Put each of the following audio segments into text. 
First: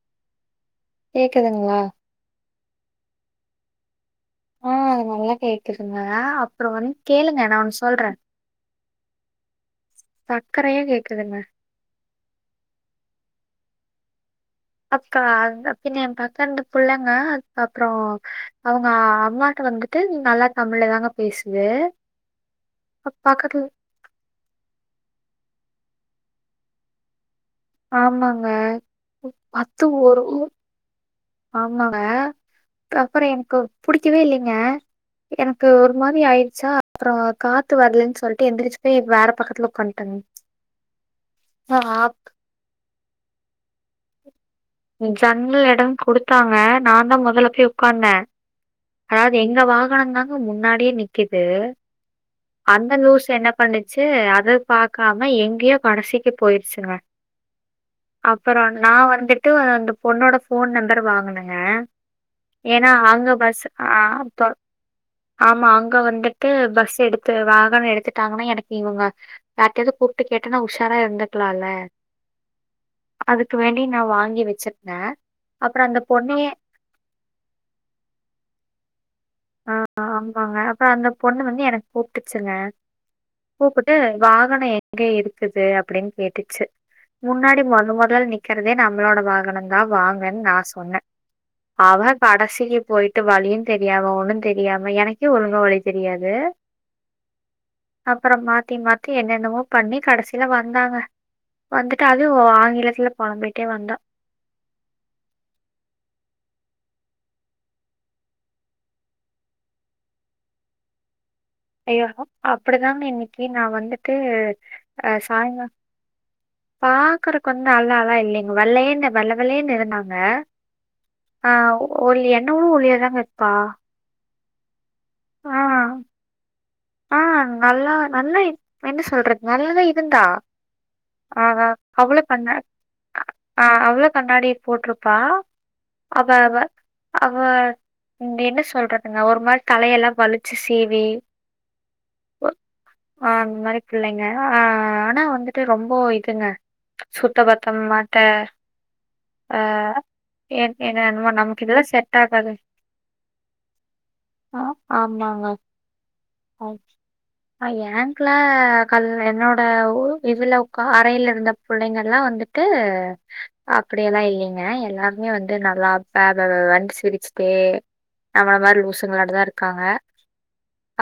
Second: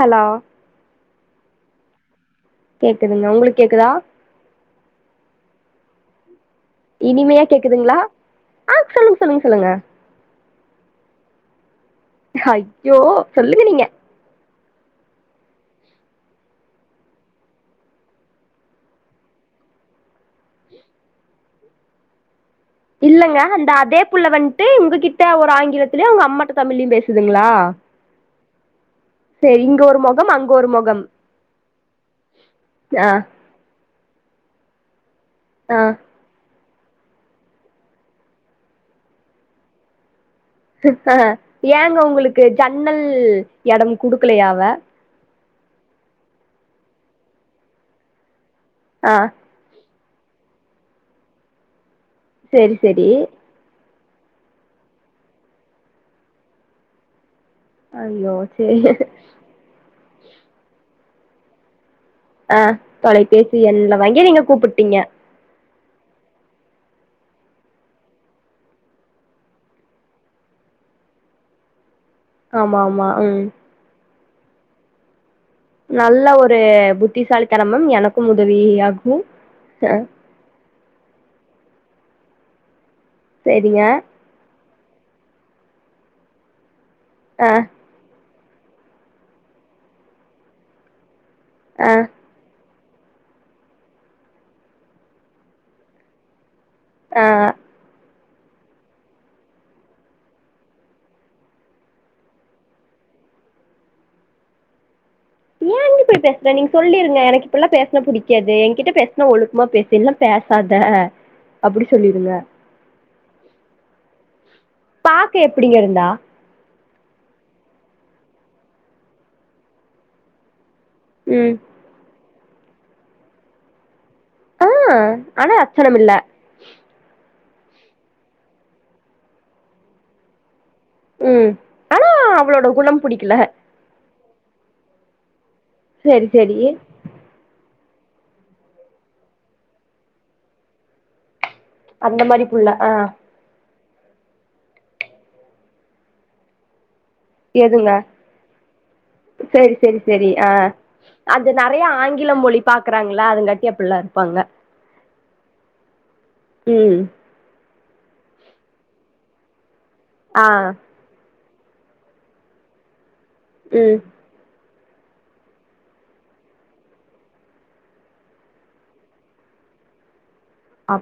hello கேக்குதுங்ளா கேக்குதுங்க உங்களுக்கு கேக்குதா ஆ நல்லா கேக்குதுங்க அப்றோ வந்து இனிமையா கேளுங்க நா ஒன்னு கேக்குதுங்களா சொல்ற ஆ சொல்லுங்க சொல்லுங்க சொல்லுங்க சக்கரையா கேக்குதுங்க ஹையோ சொல்லுங்க நீங்க அக்கா ரொப்பினியன்காக்கா இருந்த புள்ளைங்க அதுக்கப்றோ அவுங்க அ அம்மாட்ட வந்து ட்டு நல்லா தமிழ்ல தாங்க பேசுது [inaudible] அப்ப இல்லங்க பக்கத்துல அந்த அதே புள்ள வந்ட்டு உங்ககிட்ட ஒரு ஆங்கிலத்துலயு அவ்ங்க அம்மாட்ட தமிழ்லயு பேசுதுங்ளா ஆமாங்க ஒரு மொகம் அங்க ஒரு மொகம் ஆமாங்க ஆ கப்பற எனக்கு புடிக்கவே இல்லைங்க எனக்கு ஆ ஒரு மாரி ஆயிருச்சா அப்பறோ காத்து வர்லன் சொல்ட்டு எந்திரிச்சு போய் வேற பக்கத்துல உக்கந்துட்டங்க ஆ ஏங்க உங்களுக்கு ஜன்னல் எடம் குடுக்கலையா அவ ஜன்னல் எடோ குடுத்தாங்க நா தா மொதல்ல போய் உக்காந்தே ஆ அதாவது எங் க வாகனோ தாங்க முன்னாடியே நிக்குது சரி அந்த சரி லூஸ் என்ன பண்ணிச்சு அத பாக்காம எங்கயோ கடைசிக்கு போயிருச்சுங்க ஐயோ அப்பறோ சரி நா வந்துட்டு அந்த பொண்ணோட ஃபோன் நம்பர் வாங்குனங்க ஆ ஏன்னா அங்க தொலைபேசி பஸ் எண்ல அ வாங்கி நீங்க தொ கூப்பிட்டீங்க ஆமா அங்க வந்துட்டு பஸ் எடுத்து வாகனோ எடுத்துட்டாங்கன்னா எனக்கு இவுங்க யார்ட்டையாது கூப்ட்டு கேட்டன்னா உஷாரா இருந்துக்கலால்ல ஆமா ஆமா ம் அப்டி நா வாங்கி வச்சிருந்தே நல்ல ஒரு புத்திசாலிதனமும் எனக்கும் உதவி ஆகு ஆ அ ஆமாங்க அப்பறோ அந்த பொண்ணு வந்து எனக்கு கூப்ட்டுச்சுங்க சரிங்க கூப்புட்டு வாகனோ எங்க இருக்குது அப்டின்னு கேட்டுச்சு ஆ முன்னாடி மொத மொதல்ல நிக் கிறதே நம்மளோட வாகனோந்தா வாங்கன்னு நா சொன்னே ஆ அவ கடசிக்கு போயிட்டு வழியு தெரியாம ஒன்னு தெரியாம எனக்கே ஒழுங்கா வழி தெரியாது ஆ அப்பறோ மாத்தி மாத்தி என்னென்னமோ பண்ணி கடசில வந்தாங்க வந்துட்டு அதுவு அவ ஆங்கிலத்துல பொலம்பிட்டே வந்தா ஏ நீயு இப்டி பேசுற நீங்க சொல்லிருங்க எனக்கு இப்டில்லா பேசுனா புடிக்காது என்கிட்ட பேசுனா ஒழுக்கமா பேசு இல்ல பேசாத [inaudible] ஐயோ சொல்லிருங்க அப்டிதாங்க இன்னிக்கி நா வந்துட்டு ஆ பாக்க சாய்ங்கா எப்டிங்க இருந்தா பாக்கறக்கு வந்து நல்ல எல்லா இல்லைங்க வெள்ளேனு வெள்ள வெள்ளேன்னு இருந்தாங்க ஆ ம் ஒல் என்ன விட ஒல்லியா தாங்க இருப்பா ஆ ஆ, ஆனா அச்சனம் இல்ல ஆ நல்லா நல்லா என்ன சொல்றது நல்லதா இருந்தா ஆ ம் ஹா ஆனா அவ்ள பண்ண அவளோட குணம் புடிக்கல ஆ அவ்ள கண்ணாடிய போட்டிருப்பா சரி அவ சரி வ அவ இங்க என்ன சொல்றதுங்க ஒரு மாரி தலையெல்லா வலிச்சு சீவி அந்த மாரி ஓ புள்ள ஆ அந்த மாறி பிள்ளைங்க ஆ ஆனா வந்துட்டு ரொம்ப இதுங்க சுத்த பத்தம் மாட்ட சேரி சேரி சேரி ஆ எ என்னமோ அது நமக்கு நெறைய இதெல்லா செட் ஆங்கிலம் ஆகாது மொழி பாக்குறாங்கல்ல அதுங்காட்டி அப்டில்லா இரு பங்க ஆ ஆமாங்க ஆய்ச்சி ம் ஆ ஏங்ல கல் என்னோட ஓ ஆ இதுல உக்கா கடேல இருந்த பிள்ளைங்கல்லா வந்துட்டு ம் அப்டியெல்லா இல்லைங்க ஆ எல்லாருமே வந்து நல்லா பாபாபன்னு சிரிச்சுட்டே நம்மள மாரி லூசுங்கலாட்டதா இருக்காங்க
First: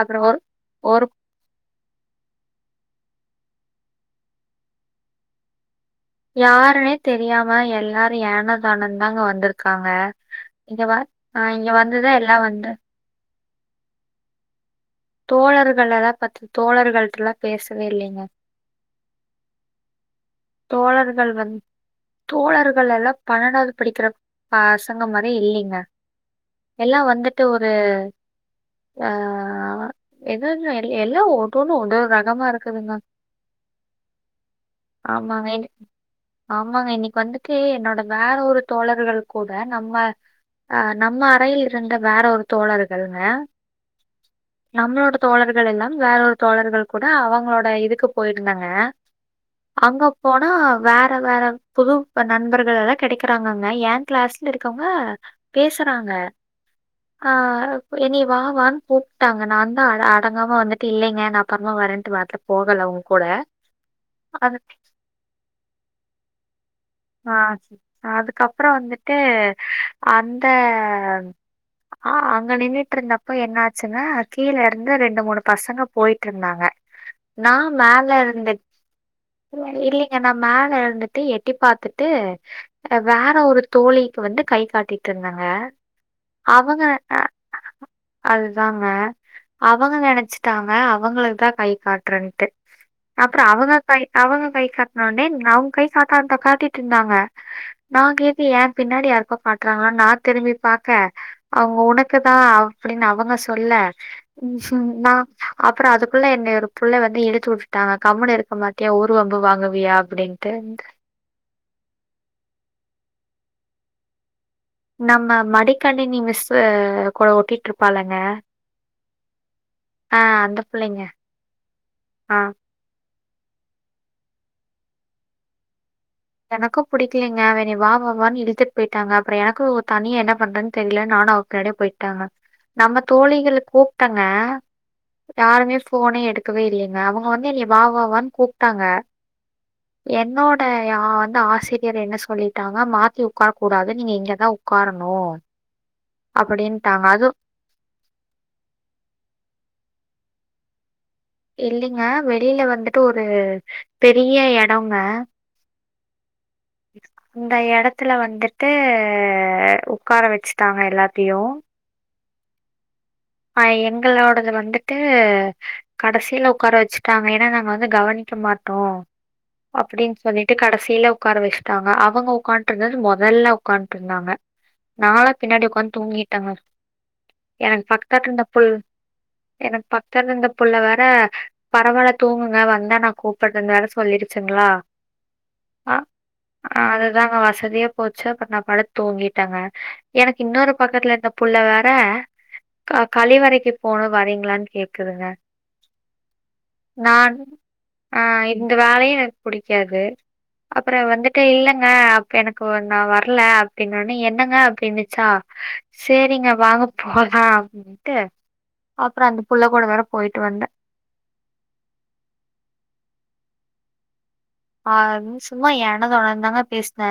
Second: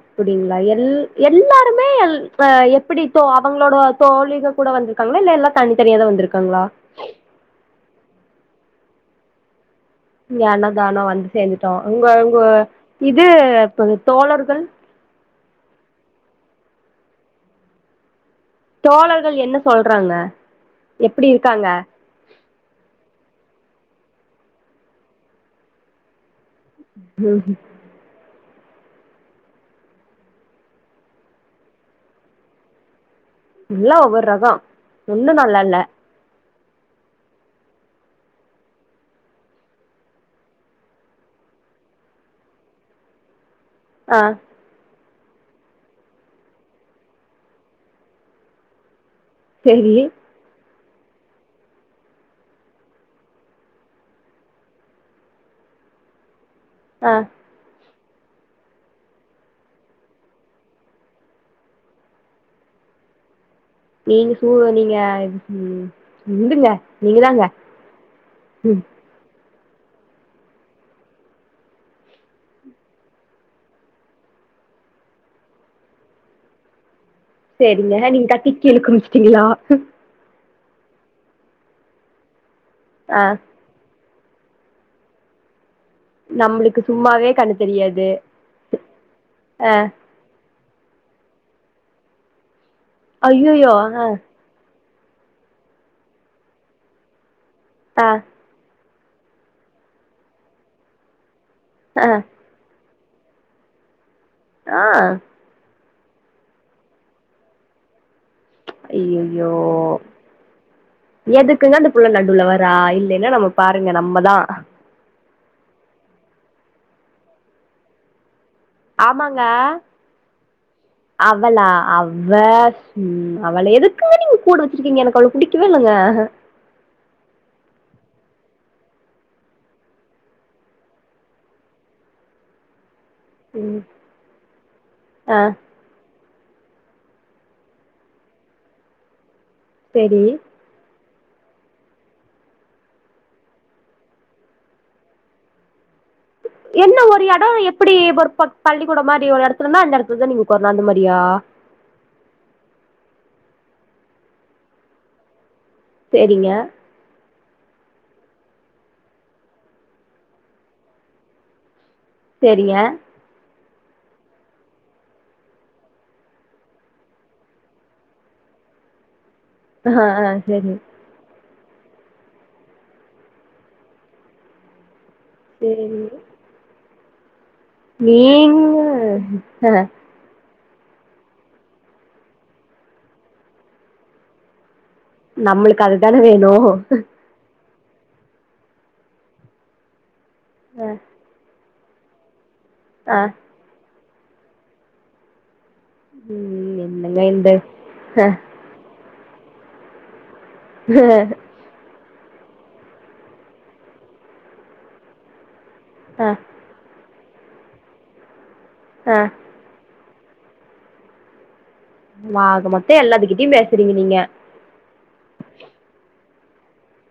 அப்புறம் ஒரு எல் ஒரு எல் எல்லாருமே எல் ஆ எப்டி தோ அவங்களோட தோழிங்க கூட வந்திருக்காங்களா இல்ல எல்லா தனித்தனியாதா வந்து யாருன்னே தெரியாம எல்லாரு ஏனோ தனோன்னு தாங்க வந்துருக்காங்க ஏனோ தானோ வந்து சேந்துட்டோ உங்க உங்க எல்லாம் வந்து இது இப்ப தோழர்கள் தோழர்களல்லா பாத்து தோழர்களிட்டல்லா பேசவே இல்லைங்க தோழர்கள் என்ன சொல்றாங்க எப்டி தோழர்கள் வந் இருக்காங்க தோழர்கள் எல்லா பண்ணடாவது படிக்கிற பசங்க மாரியே இல்லங்க எல்லா ம் வந்துட்டு ஒரு அ எது இல்ல எல்லா ஒன்னு ஒண்ணு ஒது ரகமா இருக்குதுங்க எல்லா ஒவ்வொரு ரக ஆமாங்க ஆமாங்க இன்னைக்கு வந்துட்டு என்னோட வேற ஒரு தோழர்கள் கூட நம்ம அ நம்ம அறையில் இருந்த வேற ஒரு தோழர்கள்ங்க அ நம்மளோட தோழர்கள் எல்லா வேற ஒரு தோழர்கள் கூட அவங்களோட இதுக்கு போயிருந்தாங்க செரி அங்க போனா வேற வேற புது நண்பர்கள் எல்லா கெடைக்கிறாங்கங்க எ கிளாஸ்ல இருக்கவங்க பேசுறாங்க ஆ அ என்னைய வா வான்னு கூப்ட்டாங்க நா தா அ அடங்காம வந்துட்டு இல்லேங்க நா அப்புறமா வரேன்ட்டு வர்ல போகல அவுங்க கூட நீங்க சு அது நீங்க விடுங்க அ அதுக்கப்புற வந்துட்டு அந்த அ அங்க நின்னுட்டு இருந்தப்ப என்ன ஆச்சுனா கீழ இருந்து ரெண்டு மூணு பசங்க போயிட்டு இருந்தாங்க நான் சேரிங்க மேல நீங்க டக்குனு கீழ குமிஞ்சுடிங்களா என்ன மேல இருந்துட்டு எட்டி பாத்துட்டு ஆ வேற ஒரு தோழிக்கு வந்து கை காட்டிட்டு இருந்தாங்க நம்ளுக்கு அவுங்க சும்மாவே கண்ணு தெரியாது அதுதாங்க அ அவுங்க நெனச்சு தாங்க அவுங்களுக்கு தா கை காட்டுறேன்ட்டு அப்புற ஐயையோ அவுங்க கை அ அவுங்க கை கா னோனே அவுங்க கை காத்தா காட்டிட்டு இருந்தாங்க நா அ கே என் பின்னாடி யாருக்கோ காட்டுறாங்களானு நா திரும்பி பாக்க அவுங்க அ உனக்குதா அப்டின்னு அவுங்க சொல்ல ஆ ம் [unintelligible] அப்புற அதுக்குள்ள என்ன ஒரு புள்ள வந்து இழுத்து வுட்டுட்டாங்க கம்னு இருக்க மாட் டியா ஊர் வம்பு ஐயையோ வாங்குவியா அப்டின்னுட்டு எதுக்குங்க அந்த புள்ள நடுவுல வரா இல்லேன்னா நம்ம பாருங்க நம்மதா நம்ம மடிக்கணினி மிஸ்சு கூட ஒட்டிட்டு இருப்பாளுங்க ஆமாங்க புள்ளைங்க அவளா அவ்வ ஆ ம் அவள எதுக்குமே நீங் கூட வச்சிருக்கீங்க எனக்கு அவ்ள புடிக்கவே இல்லங்க எனக்கு பிடிக்கலீங்க அவ என்னய வா வா வான்னு இழுத்துட்டு போயிட்டாங்க அப்புற எனக்கு தனிய என்ன பண்றேன்னு தெரியல நானு அவக்கூ [unintelligible] போயிட்டாங்க நம்ம தோழிகள ம் கூப்டங்க ஆ யாருமே ஃபோனே எடுக் க்கவே இல்லைங்க அவுங்க வந்து என்னைய வா வா வான்னு கூப்பிட்டாங்க செரி என்னோட் ட யா வந்து ஆசிரியர் என்ன சொல்லிட்டாங்க மாத்தி ஒக்கார கூடாது நீங்க இங்கதா ஒட்காரணு என்ன ஒரு இடம எப்டி ஒரு ப பள்ளிக்கூட மாரி ஒரு எடத்துலனா அந்த எடத்துலதா நீங்க ஒட்காரனு அந்த மாரியா இல்லிங்க வெளில வந்துட்டு ஒரு பெரிய எடம்ங்க சேரிங்க இந்த எடத்துல வந்துட்டு உட்கார வச்சுட்டாங்க எல்லாத்தையு சேரிங்க அ எங்களோடது வந்துட்டு கடசில உட்கார வச்சுட்டாங்க ஏன்னா நாங்க வந்து கவனிக்க மாட்டோ ஆ அப்டின் ஆ சொல்லிட்டு செரி கடைசில உட்கார வச்சட்டாங்க அவுங்க உட்கான்ட்டு இருந்தது முதல்ல உட்கான்ட்டு இருந்தாங்க நாலா பின்னாடி உக்காந் சேரி தூங்கிட்டாங்க எனக் நீங்க தெர்ல இந்த புள்ள வேற பரவால்ல தூங்குங்க வந்தா நா கூப்பிட்றேனு வேற சொல்லிருச்சுங்ளா நம்மளுக்கு அ அதுதானே வேணு ஆ அதுதாங்க வசதியாப் போச்சு அப்புற நா படுத் தூங்கிட்டேங்க எனக்கு இன்னொரு அ பக்கத்துல இருந்த புள்ள வேற க ஆ கழிவறைக்கு போணு வரீங்களான் கேக்குதுங்க ம் என்னங்க நானு இந்த ஆ அ இந்த வேலையு எனக்கு புடிக்காது அப்புற வந்துட்டு இல்லங்க எனக்கு ஒ நா வர்ல அப்டின்னொன்னே என்னங்க அப்டின்னிச்சா அ செரிங்க வாங்க போலா அப்பிடின்ட்டு அ அப்ற அந்த புள்ள கூட வேற போயிட்டு வந்தே ஆக மொத்தோ எல்லாத்துக்கிட்டியு பேசுறீங்க நீங்க ஆ சும்மா ஏனோ தானோந்தாங்க பேஸ்ன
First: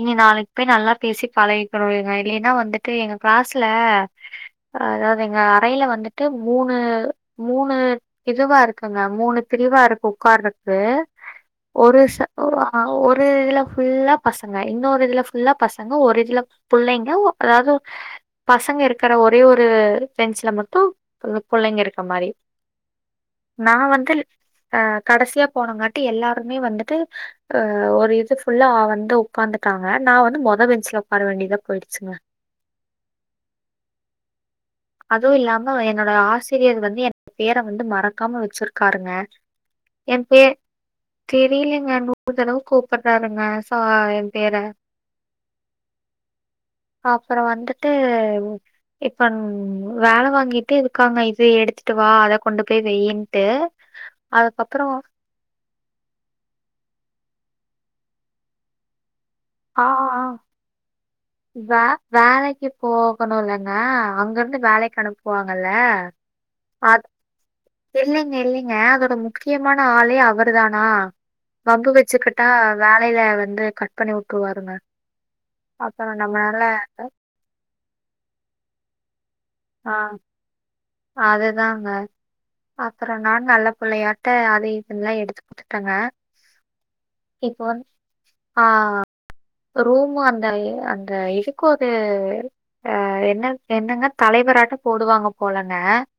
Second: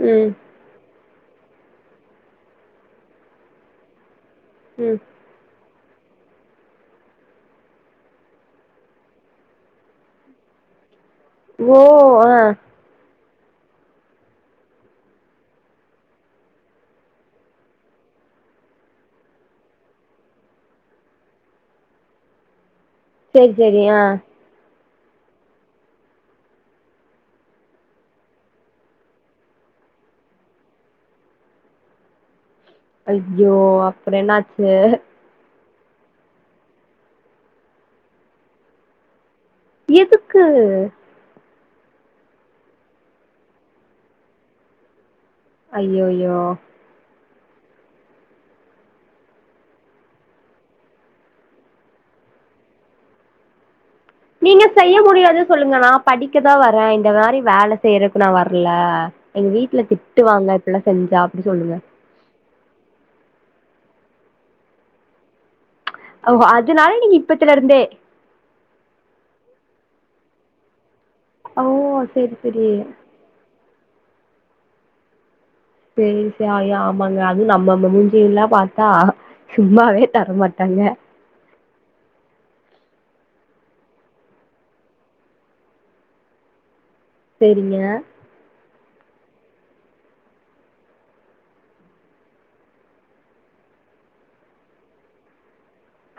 இனி ம் நாளைக் போய் நல்லா பேசி பழகிக்கணு இல்லிங்க இல்லைன்னா வந்துட்டு எங்க க்ளாஸ்ல ம் அதாவது எங்க அறையில வந்துட்டு மூணு மூணு இதுவா இருக்குங்க மூணு பிரிவா இருக்கு உக்காரத்து ஓ ஒரு ச ஆ ஒ அ ஒரு இதுல்ல ஃபுல்லா பசங்க இன்னொரு இதுல ஃபுல்லா பசங்க ஒரு இதுல புள்ளைங்க ஒ அதாவ்து பசங்க இருக்கிற ஒரே ஒரு பெஞ்ச்ல மட்டு ப புள்ளைங்க இருக்க மாரி சேரி நா சேரி ஆ வந்து ஆ கடைசியா போனங்காட்டி எல்லாருமே வந்துட்டு ஆ ஒரு இது ஃபுல்லா வந் து உக்காந்துட்டாங்க நா வந்து மொத பெஞ்ச்ல உக்கார வேண்டியதா போயிடுச்சுங்க ஐயோ அப்புற என்னாச்சு அதுவு இல்லாம என்னோட ஆசிரியர் வந்து எ பேர வந்து மறக்காம வெச்சிருக்காருங்க எம் பே எதுக்கு தெரிலெங்க நூறு தடவ கூப்பிற்றாருங்க சா எம் பேர அய்யோயோ அப்புற வந்துட்டு இப்பன் வேல வாங்கிட்டே இருக்காங்க இது எடுத்துட்டு வா அத கொண்டு போய் வெயின்ட்டு நீங்க செய்ய முடியாது சொல்லுங்க நா படிக்கதா வரே இந்த மாரி வேல செய்யறக்க் நா வரல எங்க வீட்ல ஆ ஆ திட்டுவாங்க இப்பில்லா செஞ்சா அப்புடி சொல்லுங்க வே வேலைக்கு போகணுலங்க அங்க இருந்து வேலைக்கு அனுப்புவாங்கல ஓஹோ அதுனால நீங்க இப்பத்துலருந்தே இல்லைங்க இல்லைங்க அதோட முக்கியமான ஆளே அவரு தானா ஓ வம்பு சேரி வெச்சிக்கிட்டா சேரி வேலையில வந்து கட் பண்ணி வுட்ருவாருங்க செரி செ ஐயோ ஆமாங்க அ து நம்ம நம்ய மூஞ்சியெல்லா பாத்தா ஆ சும்மாவே தரமாட்டாங்க அதுதாங்க அப்புறோ நான் நல்ல புள்ளையாட்ட அது இதுன்லா எடுத்து குடுத்தங்க இப்ப சேரிங்க வந் ஆ ரூமு அந்த அ அந்த எதுக்கோ அது அ என்ன என்னங்க தலைவராட்ட போடுவாங்க போலங்க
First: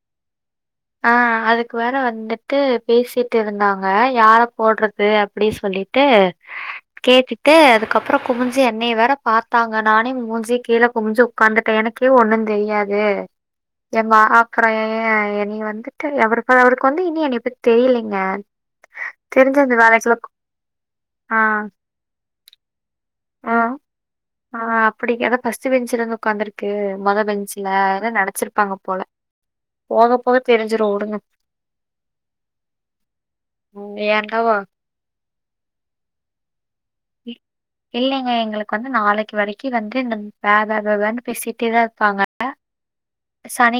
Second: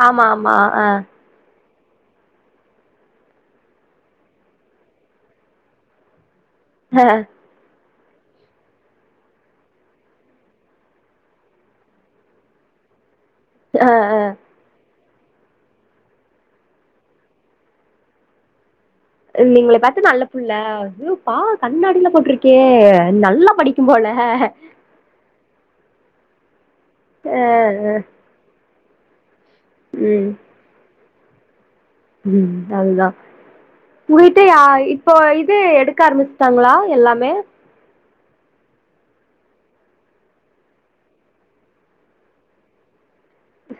ஆமா ஆமா ஆ ஆ அதுக்கு வேறு வந்துட்டு பேசிட்டு இருந்தாங்க யார போட்றது அப்படி சொல்லிட்டு கேட்டு ட்டு அதுக்கப்புறம் குமிஞ்சி என்னை வேற பார்த்தாங்க நானே மூஞ்ச கீழ குமிஞ்சு உட்காந்துட்டேன் எனக்கே ஒன்னும் தெரியாது ஆ ஆ இது ஏமா ஆ அ ற ஏன் இனி வந்துட்டு அவருக்கு அவருக்கு வந்து இனி என்னப் பத்தி தெரியலைங்க தெரிஞ்ச நீங்கள இந்த பாத்தா வேலைக்குள்ள நல்ல கு- புள்ள பா ஆ வாவ் கண்ணாடியலாம் போட்ருக் கே நல்லா படிக்கும்போல அப்டி அதா ஃபர்ஸ்ட் பெஞ்சுல வந்து உக்காந்துருக்கு மொத ஆ பெஞ்ச்ல ஆ அதா நினச்சிருப்பாங்க போல போக ம் போக தெரிஞ்சிரும் வுடுங்க ம் அதுதா உங்ககிட்ட யா ஏன்டா இப்போ இது எடுக்க ஆரம் பிச்சாங்ளா எல்லாமே இல்லேங்க எங்களுக்கு வந்து நாளைக்கு வரைக்கு வந்து இந்த வ வ வ னு பேசிட்டே தான் இருப்பாங்க அ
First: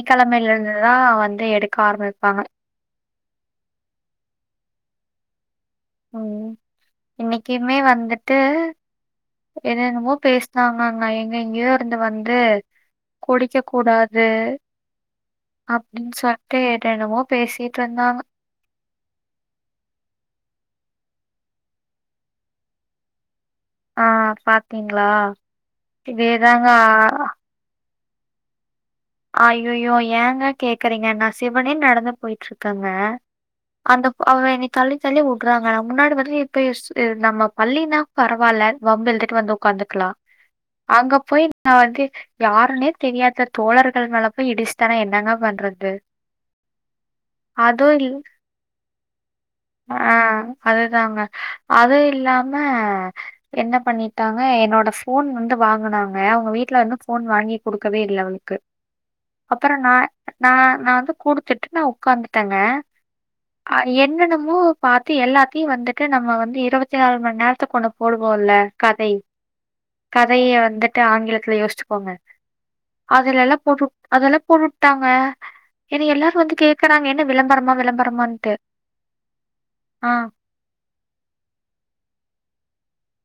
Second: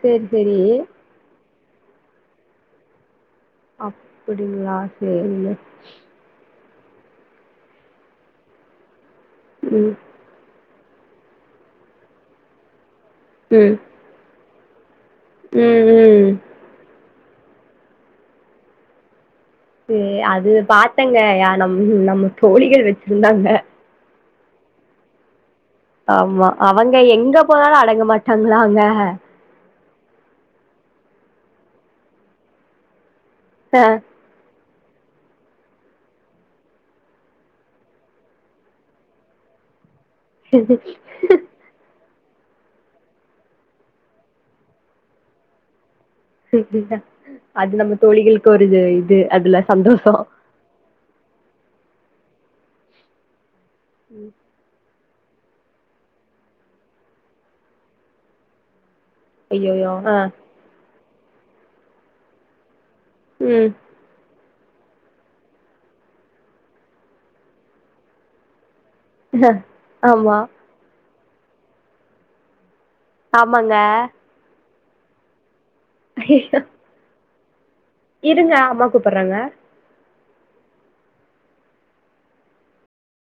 சேரி சேரி இருந்துதான் வந்து எடுக்க ஆரம்பிப்பாங்க அப்புடிங்களா செரிங்க ம் இன்னைக்குமே வந்துட்டு என்ன ம் என்னமோ பேஸ் னாங்கங்க எங்க எங்கயோ இருந்து வந்து குடிக்க ம் கூடாது ம் அப்டின்னு ம் சொல்ட்டு என்ன என்னமோ பேசிட்டு இருந்தாங்க ச அது பாத்தங்க ஐயா நம் நம்ம தோழியே வச்சிருந்தாங்க ஆ பாத்தீங்களா ஆமா இதேதாங்க அவங்க எங்க போனாலும் அடங்க மாட்டாங்ளாங்க ஐயயோ ஏங்க கேக்குறீங்க நான் சிவனே நடந்து போயிட்டு இருக்கேங்க ஆ அந்த அவுக என்ன தள்ளி தள்ளி வுட்டுறாங்க ந முன்னாடி வந்து இப்பய நம்ம பள்ளினா பரவாயில்ல வம்பு இழுத்துட்டு வந்து உக்காந்துக்கலாம் அங்க போய் நா வந்து யாருன்னே தெரியாத தோழர் கள் மேல போய் இடிச்சிட்டனா என்னங்க பண்றது அது அதுவு நம்ம இல் தோழிகளுக்கு ஒரு இது அதுல ஆ சந்தோஷம் அதுதாங்க அது இல்லாம என்ன பண்ணிட்டாங்க என்னோட சி ஃபோன் வந்து வாங்குனாங்க அவங்க வீட்ல வந்து ஃபோன் வாங்கி கொடுக்கவே இல்ல அவளுக்கு அப்புற நா ஐயையோ ஆ நா நா வந்து குடுத்துட்டு நா ஒக்காந்துட்டேங்க ம் அ என்னன்னமோ பாத்து எல்லாத்தையும் வந்துட்டு நம்ம வந்து இருபத்தி நாலு மணி நேரத்துக்கு ஒன்னு போடுவோம்ல்ல கதை ஆமா கதையை வந்துட்டு ஆங்கிலத்துல யோசிச்சீக்கோங்க அதுல எல்லாம் ஆமாங்க அதெல்லாம் போட்டு வுட்டாங்க என்னைய எல்லாரும் வந்து கேக்குறாங்க என்ன விளம்பரமா விளம்பரமா இருங்க அம்மா கூப்புடுறாங்க ஆ